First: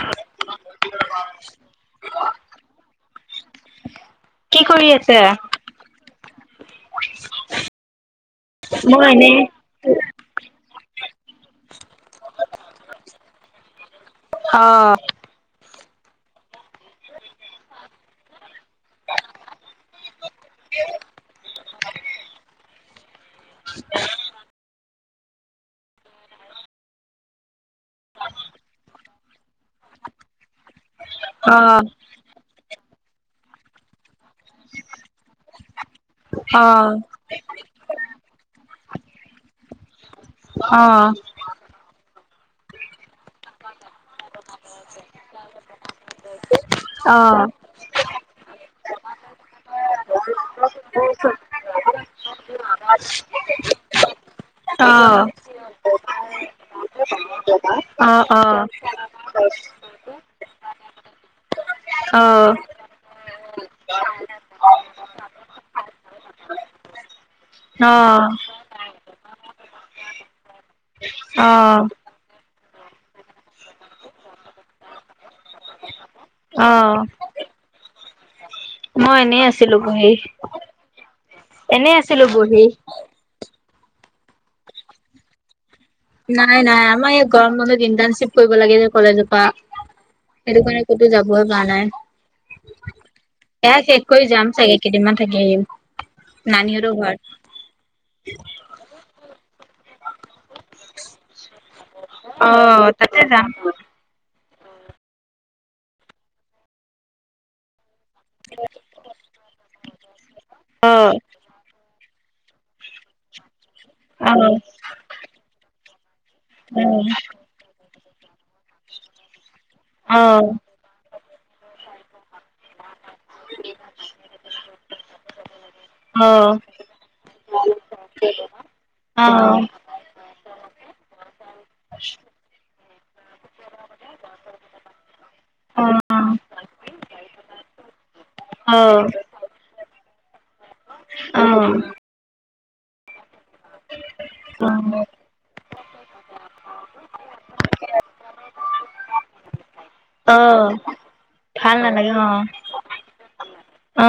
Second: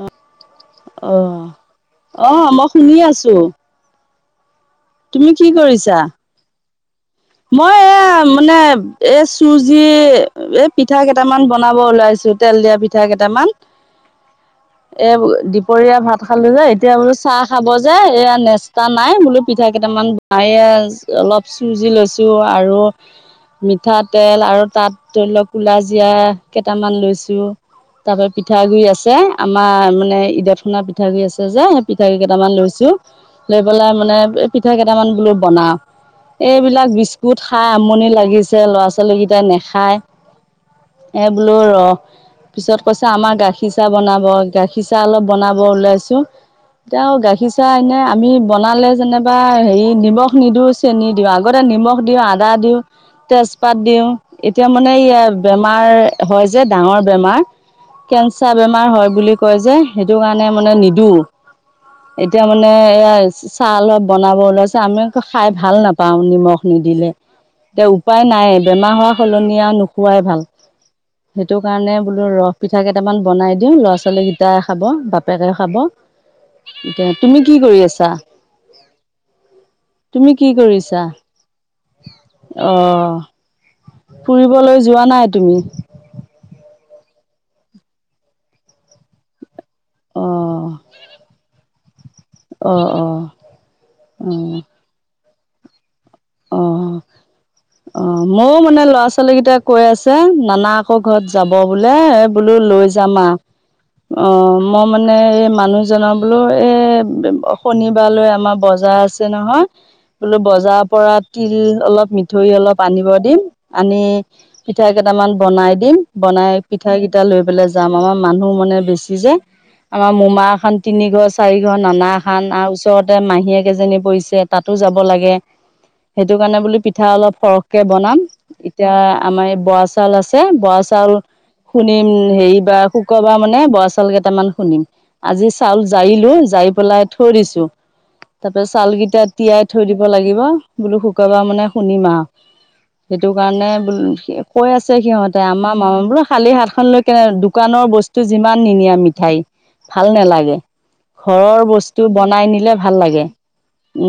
অ অ আহ মই শুনি আছো। কি কৰি আছ? তুমি কি কৰিছা? [unintelligible] মই এ মানে মই এ এনেই চুজ যি এ পিঠা কেইটামান বনাব ওলাইছো, তেল দিয়া পিঠা কেইটামান। অ এ দি- দুপৰীয়া ভাত খালো যে এতিয়া বোলো চাহ খাব যে এয়া নেচকা নাই বোলো পিঠা কেইটামান [unintelligible] অলপ চুজি লৈছো আৰু মিঠাতেল আৰু তাত ধৰি লওঁ কুলাজিৰা কেইটামান লৈছো। তাৰ পৰা পিঠাগুৰি আছে আমাৰ মানে ঈদাৰ খুনা পি পিঠাগুৰি আছে অ যে সেই পিঠাগুৰি কেইটামান লৈছো, লৈ পেলাই মানে এই পিঠা কেইটামান বোলো বনাও। অ অ এইবিলাক বিস্কুট খাই আমনি লাগিছে ল'ৰা ছোৱালীকেইটাই নাখায়। অ। বোলো ৰ পিছত কৈছে আমাৰ গাখীৰ চাহ বনাব গাখীৰ চাহ অলপ বনাব, গাখীৰ চাহ অলপ বনাব ওলাইছোঁ। এতিয়া গাখীৰ চাহ এনে আমি বনালে যেনিবা হেৰি নিমখ নিদি চেনি দিওঁ, আগতে নিমখ দিওঁ, আদা দিওঁ, তেজপাত দিওঁ, এতিয়া অ অ মানে ই বেমাৰ হয় যে ডাঙৰ বেমাৰ, কেন্ঞ্চাৰ অ বেমাৰ হয় বুলি কয় যে সেইটো কাৰণে মানে নিদো, অ এতিয়া মানে চাহ অলপ বনাব ওলাইছো, আমি আকৌ খাই ভাল নাপাওঁ নিমখ নিদিলে। এতিয়া উপায় নাই। বেমাৰ হোৱা সলনি আৰু নোখোৱাই ভাল অ অ সেইটো কাৰণে বোলো ৰ পিঠা কেইটামান বনাই দিওঁ ল'ৰা ছোৱালী কেইটাই খাব, বাপেকে খাব, ইটা তুমি কি কৰি আছা? মই এনেই আছিলো বহি। তুমি কি কৰিছা? এনেই আছিলো বহি। অ ফুৰিবলৈ যোৱা নাই তুমি। নাই নাই আমাৰ ইয় গৰম বন্ধত ইণ্টাৰ্ণশ্বিপ কৰিব লাগে যে কলেজ পা। সেইটো অ', কাৰণে ক'তো যাবইে পৰা নাই। অ অ এয়া শেষ কৰি যাম অ', চাগে কেইদিনমান থাকি আহিম নানিহঁত অ', ঘৰত। অ মইও মানে ল'ৰা ছোৱালী কেইটাই কৈ আছে নানা। ক ঘৰত যাব বোলে এ অ বোলো লৈ যাম তাতে আ। অ মই মানে এই মানুহ জনৰ বোলো এ শনিবাৰলৈ আমাৰ বজাৰ আছ। ছে নহয় বোলো বজাৰ অ পৰা তিল অলপ মি। ধই অলপ আনিব দিম আনি পিঠা কেইটামান বনাই দিম বনাই। পিঠা কেইটা লৈ পেলাই যাম আমাৰ মানুহ মানে বেছি যে আমাৰ অ অ মোমা অ এখন। তিনি ঘৰ চাৰি ঘৰ নানাখান আৰু ওচৰতে মাহীয়েকেইজনী পৰিছে তাতো যাব লাগে। সেইটো অ', কাৰণে বোলো পিঠা অলপ সৰহকে বনাম এতিয়া আমাৰ এই অ', বৰাছ। চাউল আছে বৰা চাউল। শুনিম হেৰিবাৰ শুক্ৰবাৰ মানে বৰা চাউল কেইটামান শুনিম। আজি চাউল জাৰিলো যাই পেলাই থৈ দিছো। তাৰপাছ অ', চউলকেইটা তিয়াই থৈ দিব লাগিব বোলো শুকাবা মানে শুনিম আৰু। সেইটো কাৰণে বোল কৈ আছে সিহঁতে আমাৰ মামা বোলো খালি হাত খন লৈ কেনে দোকানৰ বস। টো যিমান নিনিয়া মিঠাই। ভাল নালাগে অ', ঘৰৰ ভাল বস্তু নালাগে অ', বনাই নিলে ভাল লাগে।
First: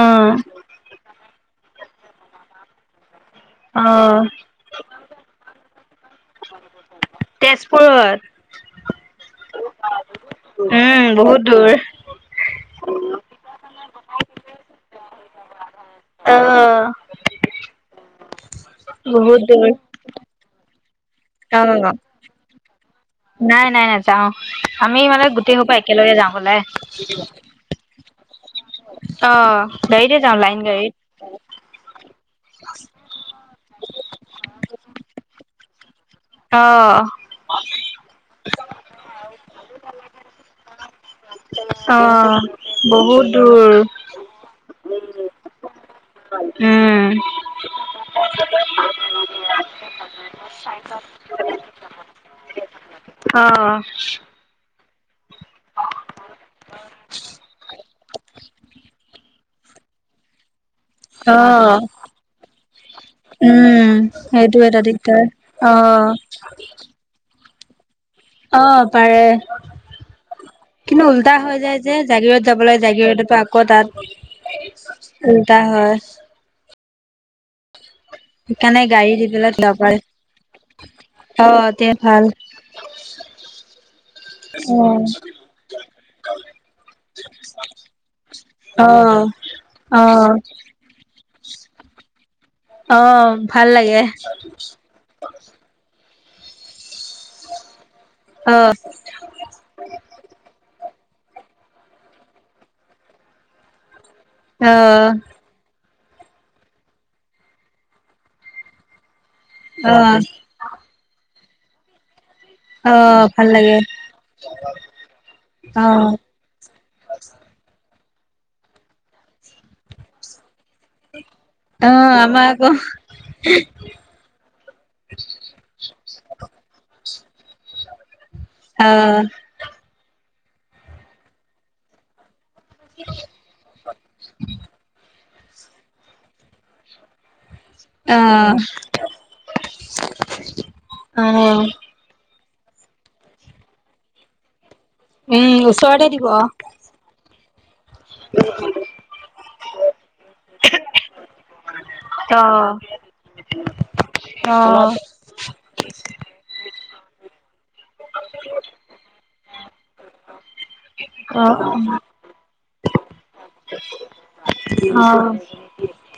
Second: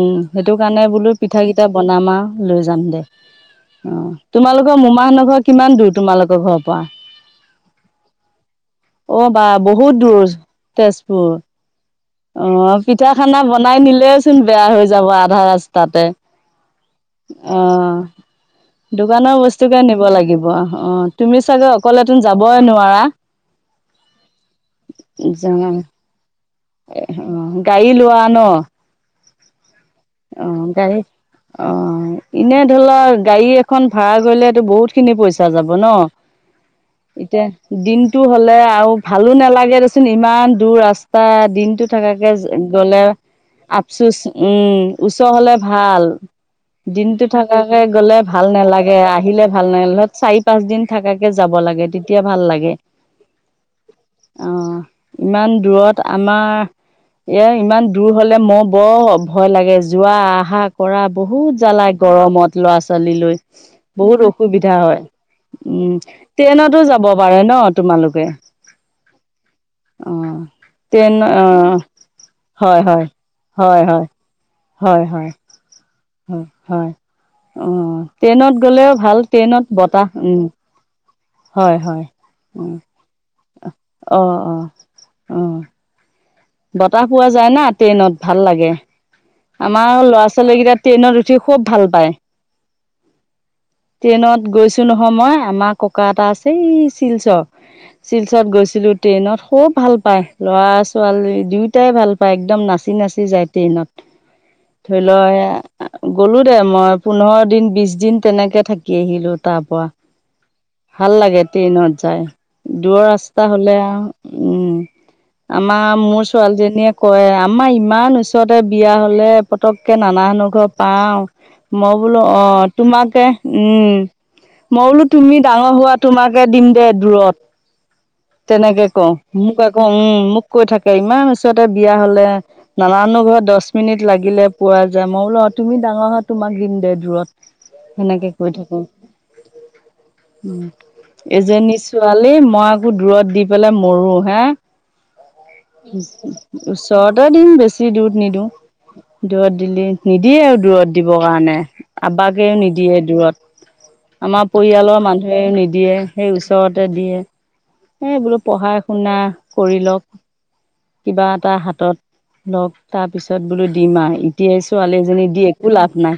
উম সেইটো কাৰণে বোলো পিঠা কিটা বনাম আৰু লৈ যাম দে অ তোমালো। [inaudible] মূমা নঘ কিমান দূৰ তোমালোকৰ ঘৰ পৰা। [unintelligible] অ বা বহুত দূৰ। উম তেজপুৰ বহুত দূৰ। অ পিঠা খানা বনাই নিলেওচোন বেয়া হৈ যাব আধা ৰাস্তাতে। অ', অ দোকানৰ বহুত দূৰ বস্তু কে নিব লাগিব অ। তুমি চাগে অ', অকলেটোন যাবই নোৱাৰা। নাই নাই নাই যাও আমি মানে গোটেই সপা একেলগে যাওঁ বলে। [inaudible] অ গাড়ী লোৱা ন। অ গাড়ীতে যাওঁ অ লাইন গাড়ীত। গাড়ী অ এনে ধৰি লোৱা গাড়ী এখন ভাড়া কৰিলেতটো বহুত খিনি পইচা যাব ন। অ। এতিয়া দিনতটো হ'লে আৰু ভালো নালাগে দেচোন ইমান দূৰ ৰাস্তাত। দিনতটো অ', থকাকে গলে বহুত দূৰ আফচুচ উম ওচৰ হলে ভাল। উম। দিনটো থকাকৈ গ'লে ভাল নালাগে আহিলে ভাল নালাগে চাৰি পাঁচদিন থকাকৈ যাব লাগে তে। তিয়া ভাল লাগে। অ। অ ইমান দূৰত। আমাৰ ইয়ে ইমান দূৰ হলে মোৰ বৰ ভয় লাগে যোৱা আহা। কৰা বহুত অ', জ্বালাই গৰমত। লৰা ছোৱালী লৈ উম, বহুত সেইটো অসুবিধা এটা হয় দিগদাৰ উম অ', ট্ৰেইনতো যা। ব পাৰে ন তোমালোকে। আহ পাৰে। অ', কিন্তু ট্ৰেইন উল্টা হৈ অ', যায় যে জাগিৰত যাব হয়, লাগে হয়। জাগিৰততো আকৌ হয়, হয়, তাত, হয়, হয়, উম। তা হয়। হয় হয়, অ ট্ৰেইনত সেইকাৰণে গ'লেও গাড়ী দি ভাল পেলাই যাব ট্ৰেইনত পাৰে বতাহ উম। অ হয় তে হয় ভাল উম, অ অ অ। বতাহ পোৱা যায় না ট্ৰেইনত ভাল লাগে, অ আমাৰ অ ল'ৰা ছোৱালীকেইটাত- ট্ৰেইনত উঠি খুব ভাল পায়। অ ভাল লাগে। হয় মই আমাৰ ককা এটা আছে এই শিলচৰ। শিলচৰত অ গৈছিলো ট্ৰেইনত খব ভাল পাই ল'ৰা ছোৱালী- দুয়োটাই ভাল পায় একদম নাচি নাচি যায় ট্ৰেইনত, অ ধৰি লোৱা- গ'লো দে মই পোন্ধৰ দিন বিশ দিন তেনেকে থাকি আহিলো। তাৰ পোৱা, অ ভাল লাগে ট্ৰেইনত জাই। অ দূৰৰ ৰাস্তা ভাল হলে লাগে আৰু উম, অ আমাৰ মোৰ- ছোৱালীজনীয়ে কয় আমাৰ ইমান ওচৰতে বিয়া হলে পতককে নানা হনহ ঘৰ পাওঁ। অ মই বোলো অ আমাৰ আকৌ তোমাকে উম। মই বোলো তুমি ডাঙৰ হোৱা তোমাকে দিম দে দূৰত। তেনেকে অ কওঁ মোক আকৌ উম মোক কৈ থাকে ইমান ওচৰতে বিয়া হলে- নানানু ঘৰ দহ মিনিট লাগিলে পোৱা যায় মই বোলো তুমি ডাঙৰ হয় তোমাক দিম দে দূৰত। অ সেনেকে কৈ থাকো, উম অ এজনি - ছোৱালী মই আকৌ দূৰত দি পেলাই মৰো হে। উম ওচৰতে দিব অ ওচৰতে দিম বেছি দৰত নিদিওঁ, দৰত দিলি- নিদিয়ে আৰু দূৰত দিবৰ কাৰণে। অ আবাকেও নিদিয়ে দূৰত, আমাৰ অ অ পৰিয়ালৰ মানুহ- সেই নিদিয়ে সেই ওচৰতে দিয়ে। এ বোলো পঢ়া শুনা কৰি লওক। কিবা অ এটা উম হাতত লক, তাৰপিছত বোলো দিম আৰু এতিয়াই ছোৱালী অ এজনী দিয়ে- একো লাভ নাই,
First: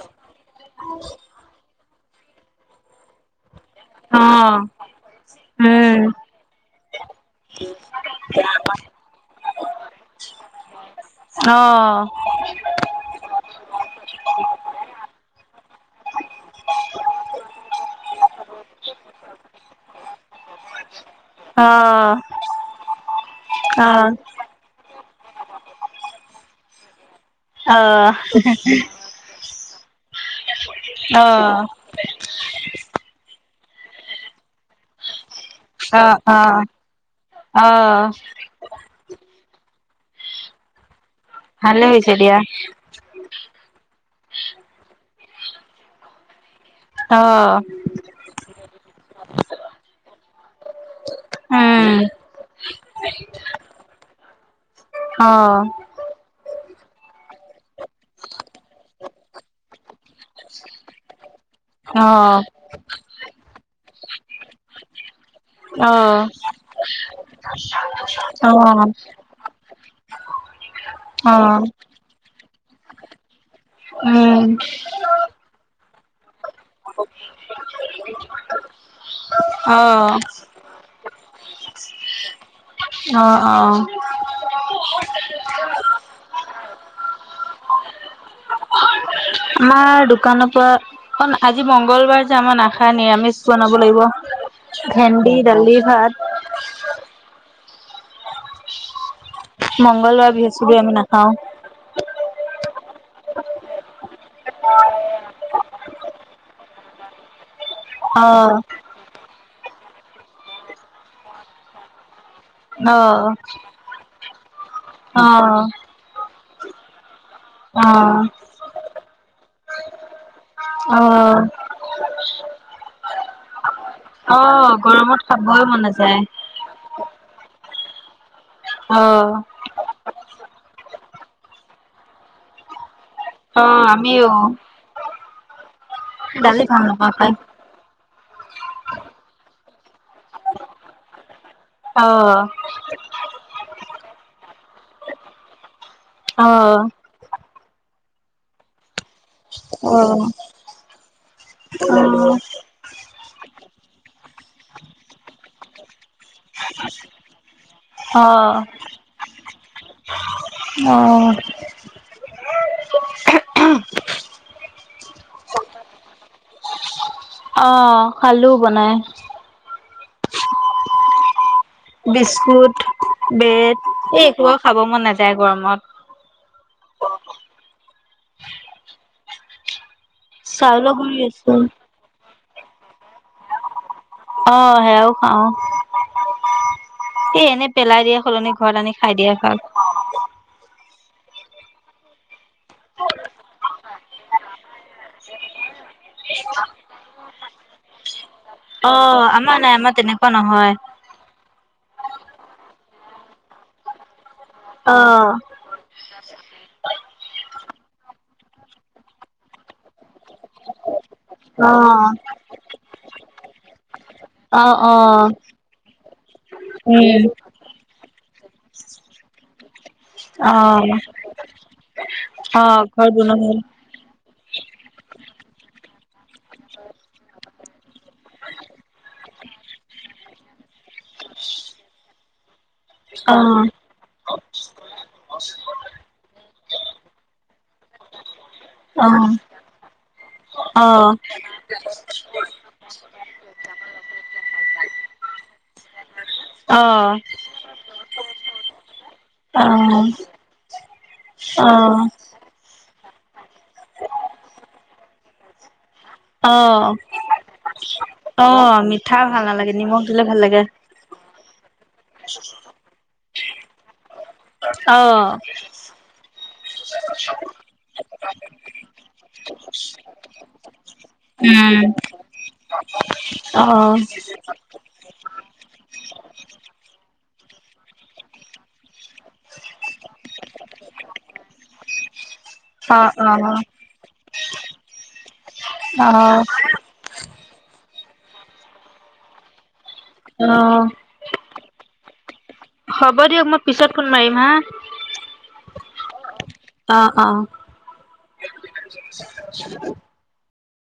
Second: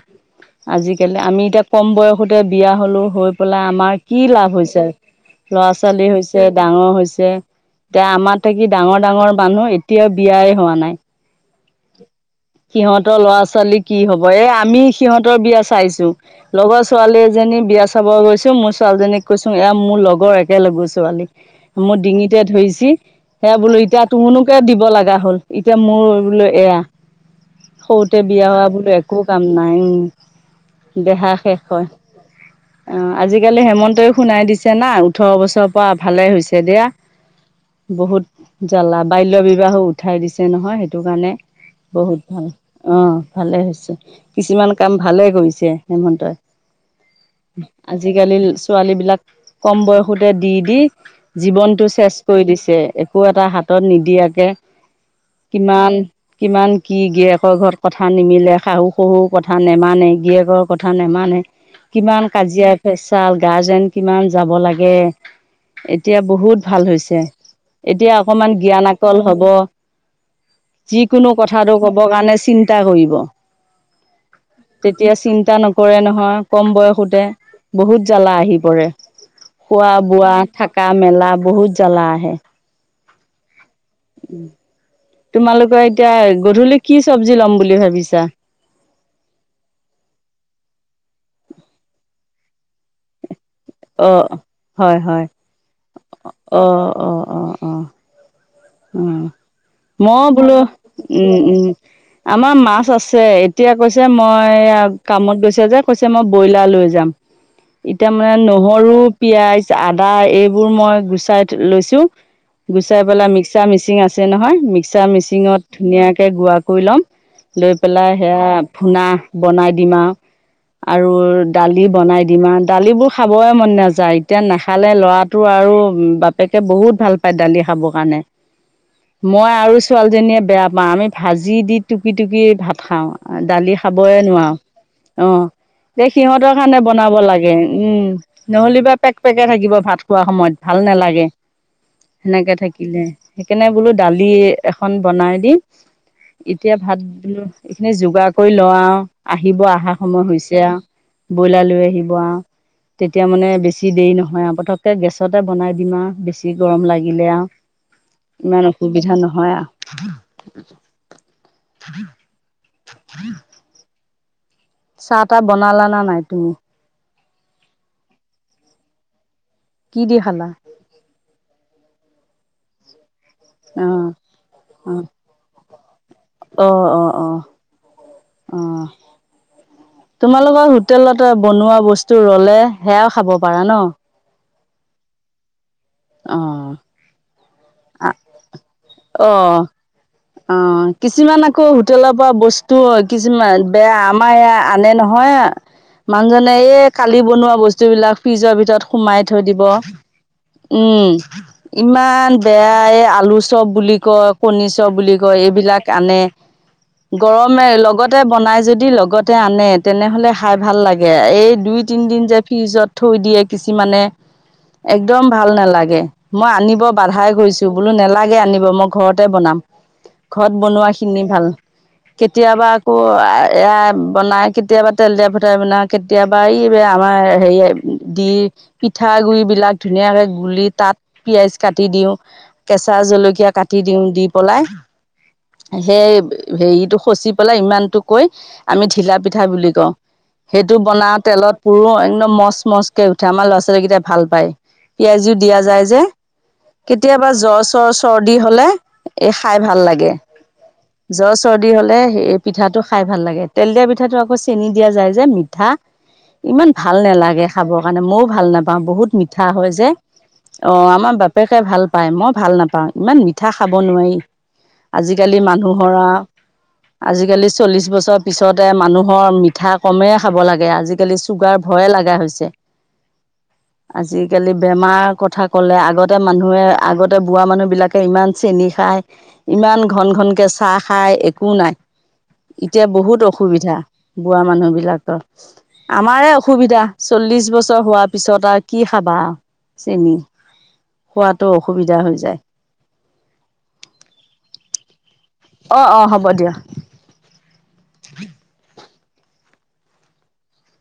আজিকালি আমি এতিয়া কম বয়সতে বিয়া হলো হৈ পেলাই আমাৰ- কি লাভ হৈছে, ল'ৰা ছোৱালী হৈছে ডাঙৰ হৈছে, এতিয়া আমাৰ থাকি- ডাঙৰ ডাঙৰ মানুহ এতিয়াও বিয়াই হোৱা নাই। অ। সিহঁতৰ ল'ৰা ছোৱালী কি হব এ আমি সিহঁতৰ বিয়া চাইছো। লগৰ ছোৱালী এজনী বিয়া চাব গৈছো মোৰ ছোৱালীজনীক কৈছো এ মোৰ লগৰ। এক লগৰ ছোৱালী অ মোৰ ডিঙিতে ধৰিছ সে বোলো এতিয়া তোৰনো- দিব লগা হ'ল এতিয়া মোৰ বোলো এয়া, অ অ সৰুতে বিয়া হোৱা বুলি। একো কাম নাই উম, দেহা শেষ অ', হয়। অ আজিকালি হেমন্তই শুনাই দিছে না ওঠৰ বছৰ- পৰা অ', ভালেই হৈছে অ', দিয়া, অ', বহুত- জ্বালা বাল্য বিবাহো উঠাই দিছে নহয়, সেইটো কাৰণে ভালে হৈছে বহুত দিয়া। ভাল। অ ভালে হৈছে, কিছুমান কাম ভালে কৰিছে হেমন্তয়ে। অ। আজিকালি ছোৱালীবিলাক কম বয়সতে, দি দি- জীৱনতটো উম, চেচ কৰি দিছে একো এটা হাতত নিদিয়াকে, অ', কিমান- কিমান কি গিয়েকৰ ঘৰত কথা নিমিলে শাহু শহুৰ কথা নেমানে গিয়েকৰ কথা নেমানে। কিমান অ', কাজিয়া পেচাল গাৰ্জেন কিমান যাব লাগে। অ', এতিয়া অ', বহুত ভাল হৈছে, এতিয়া অকমান অ', জ্ঞানকল হব। যিকোনো কথাটো ক'ব কাৰণে চিন্তা কৰিব। উম। তেতিয়া চিন্তা নকৰে নহয়। কম বয়সতে বহুত জ্বালা আহি পৰে খোৱা অ', বোৱা থকা, মেলা বহুত জ্বালা আহে। অঁ অঁ। তোমালোকৰ এতিয়া গধূলি কি চব্জি লম বুলি ভাবিছা? আমাৰ দোকানৰ পৰা অঁ' আজি মংগলবাৰ যে আমাৰ নাখায় নিৰামিষ বনাব অ লাগিব। ভেন্দি, দালি, ভাত। অঁ অঁ অঁ অঁ। উমঁ' মই মংগলবাৰ, বোলো, বৃহস্পতিবাৰে আমি নাখাওঁ। উমঁ উমঁ। আমাৰ মাছ আছে, এতিয়া কৈছে মই এইয়া কামত গৈছে যে কৈছে মই ব্ৰইলাৰ লৈ যাম। [unintelligible] এতিয়া মানে অ', নহৰু, পিয়াজ, আদা এইবোৰ মই গুচাই লৈছো। গুচাই অ', পেলাই মিক্সাৰ মেচিন আছে নহয়, মিক্সাৰ মেচিনত অ', ধুনীয়াকৈ গুড়া কৰি ল'ম। লৈ পেলাই অ', সেয়া ফূনা বনাই দিম আৰু। আৰু অ', দালি বনাই দিম আৰু দালিবোৰ খাবই মন নাযায়। এতিয়া অ', নাখালে গৰমত ল'ৰা তো খাবই আৰু মন নাযায়। বাপেকে বহুত ভাল পায় দালি খাবৰ কাৰণে। অ', মই আৰু ছোৱালীজনীয়ে বেয়া পাওঁ। আমি ভাজি দি টুকি টুকিয়ে ভাত খাওঁ। দালি অ' খাবই আমিও নোৱাৰো। অঁ' সে সিহঁতৰ দালি কাৰণে ভাল নাপাওঁ বনাব খাই। লাগে উমঁ। নহ'লে বা পেক-পেকায় থাকিব ভাত খোৱা সময়ত ভাল নালাগে অ' সেনেকে থাকিলে। সেইদিনা বোলো দালি এখন বনাই দিম এতিয়া অ' ভাত এইখিনি যোগাৰ কৰি লওঁ আৰু। আহিব আহা সময় হৈছে আৰু ব্ৰইলাৰ লৈ আহিব আৰু। তেতিয়া মানে বেছি দেৰি নহয় আৰু পটককে গেছতে বনাই দিম আৰু বেছি গৰম লাগিলে আৰু। ইমান অসুবিধা নহয় আৰু। অঁ। চাহ তাহ বনালা নে নাই তুমি? অঁ' খালো বনাই? কি দি খালা? বিস্কুট, ব্ৰেড অঁ এই একো খাব অঁ মন নাযায় গৰমত। অঁ অঁ অঁ অঁ। তোমালোকৰ চাউলৰ গুৰি হোটেলতে আছে। বনোৱা বস্তু ৰলে সেয়াও খাব পাৰা ন? অঁ' সেয়াও খাওঁ। অঁ এ এনে পেলাই দিয়া সলনি ঘৰত আনি খাই দিয়াই ভাল। অঁ। অঁ কিছুমান আকৌ হোটেলৰ পৰা বস্তু কিছুমান বেয়া আমাৰ এয়া আনে নহয়। মানুহজনে এই কালি বনোৱা বস্তু বিলাক ফ্ৰিজৰ ভিতৰত সোমাই থৈ দিব। কুৱা নহয়। উমঁ' ইমান বেয়া এই আলু চপ বুলি কয় কণী চপ বুলি অ' কয় এইবিলাক আনে। গৰমে লগতে বনাই যদি লগতে আনে তেনে হ'লে খাই ভাল লাগে। এই অ দুই তিনিদিন যে ফ্ৰিজত থৈ দিয়ে কিছুমানে। অঁ অঁ। দম ভাল নালাগে মই আনিব বাধাই কৰিছোঁ বোলো নেলাগে আনিব মই ঘৰতে বনাম। ঘৰত বনোৱা অ' খিনি ভাল। কেতিয়াবা অ' আকৌ ঘৰত বনোৱা ভাল। এয়াই বনাই কে। কেতিয়াবা তেল দিয়া ফুটাই মনা কেতিয়াবা এই আমাৰ হেৰি দি। পিঠা গুৰি বিলাক। ধুনীয়াকে গুলি তাত পিয়াজ কাটি দিওঁ কেঁচা জলকীয়া অ' কাটি দিও দি। পলাই সেই হেৰিটো সচি পেলাই ইমানটো কৈ। আমি ঢিলা পিঠা বুলি কওঁ। সেইটো অ' বনাও তেলত পুৰো একদম মচ মচকে উঠে আমাৰ ল'ৰা ছোৱালীকেইটাই ভাল পায়। পিয়াজো দিয়া যায় যে। অ' অ' কেতিয়াবা জ্বৰ চৰ চৰ্দি হলে এ খাই অ', ভাল লাগে। জ্ব চৰ্দি হলে অ', হে পিঠাটো খাই ভাল লাগে তেল দিয়া পিঠাটো আকৌ চেনি দিয়া যায় যে মিঠা। ইমান অ', ভাল নালাগে খাবৰ কাৰণে মও। ভাল নাপাওঁ অ', বহুত ভাল মিঠা হয় নালাগে যে নিমখ দিলে ভাল লাগে। অ আমাৰ বা। পেকে ভাল পায় মই ভাল নাপাওঁ ইমান মিঠা খাব নোৱাৰি অ', আজিকালি মানুহ। ধৰা। আজিকালি চল্লিশ বছৰ পিছতে মানুহৰ মিঠা কমে খাব লাগে আজিকালি। চুগাৰ উম, ভয়ে লগা হৈছে অ', আজিকালি বেমাৰ কথা কলে আগত। তে মানুহে আগতে বোৰা মানুহ বিলাকে ইমান চেনি খায়। ইমান ঘন ঘনকে চাহ খাই একো নাই। এতিয়া অ', বহুত অ', অসুবিধা বুঢ়া মানুহ বিলাকৰ আমাৰে অ', অসুবিধা। চল্লিশ বছৰ হোৱাৰ পিছত আৰু কি খাবা চেনি। অ। খোৱাতটো অসুবিধা হৈ যায়। হ'ব দিয়ক মই পিছত ফোন মাৰিম হা। অ অ হ'ব দিয়া। অ অ। [unintelligible]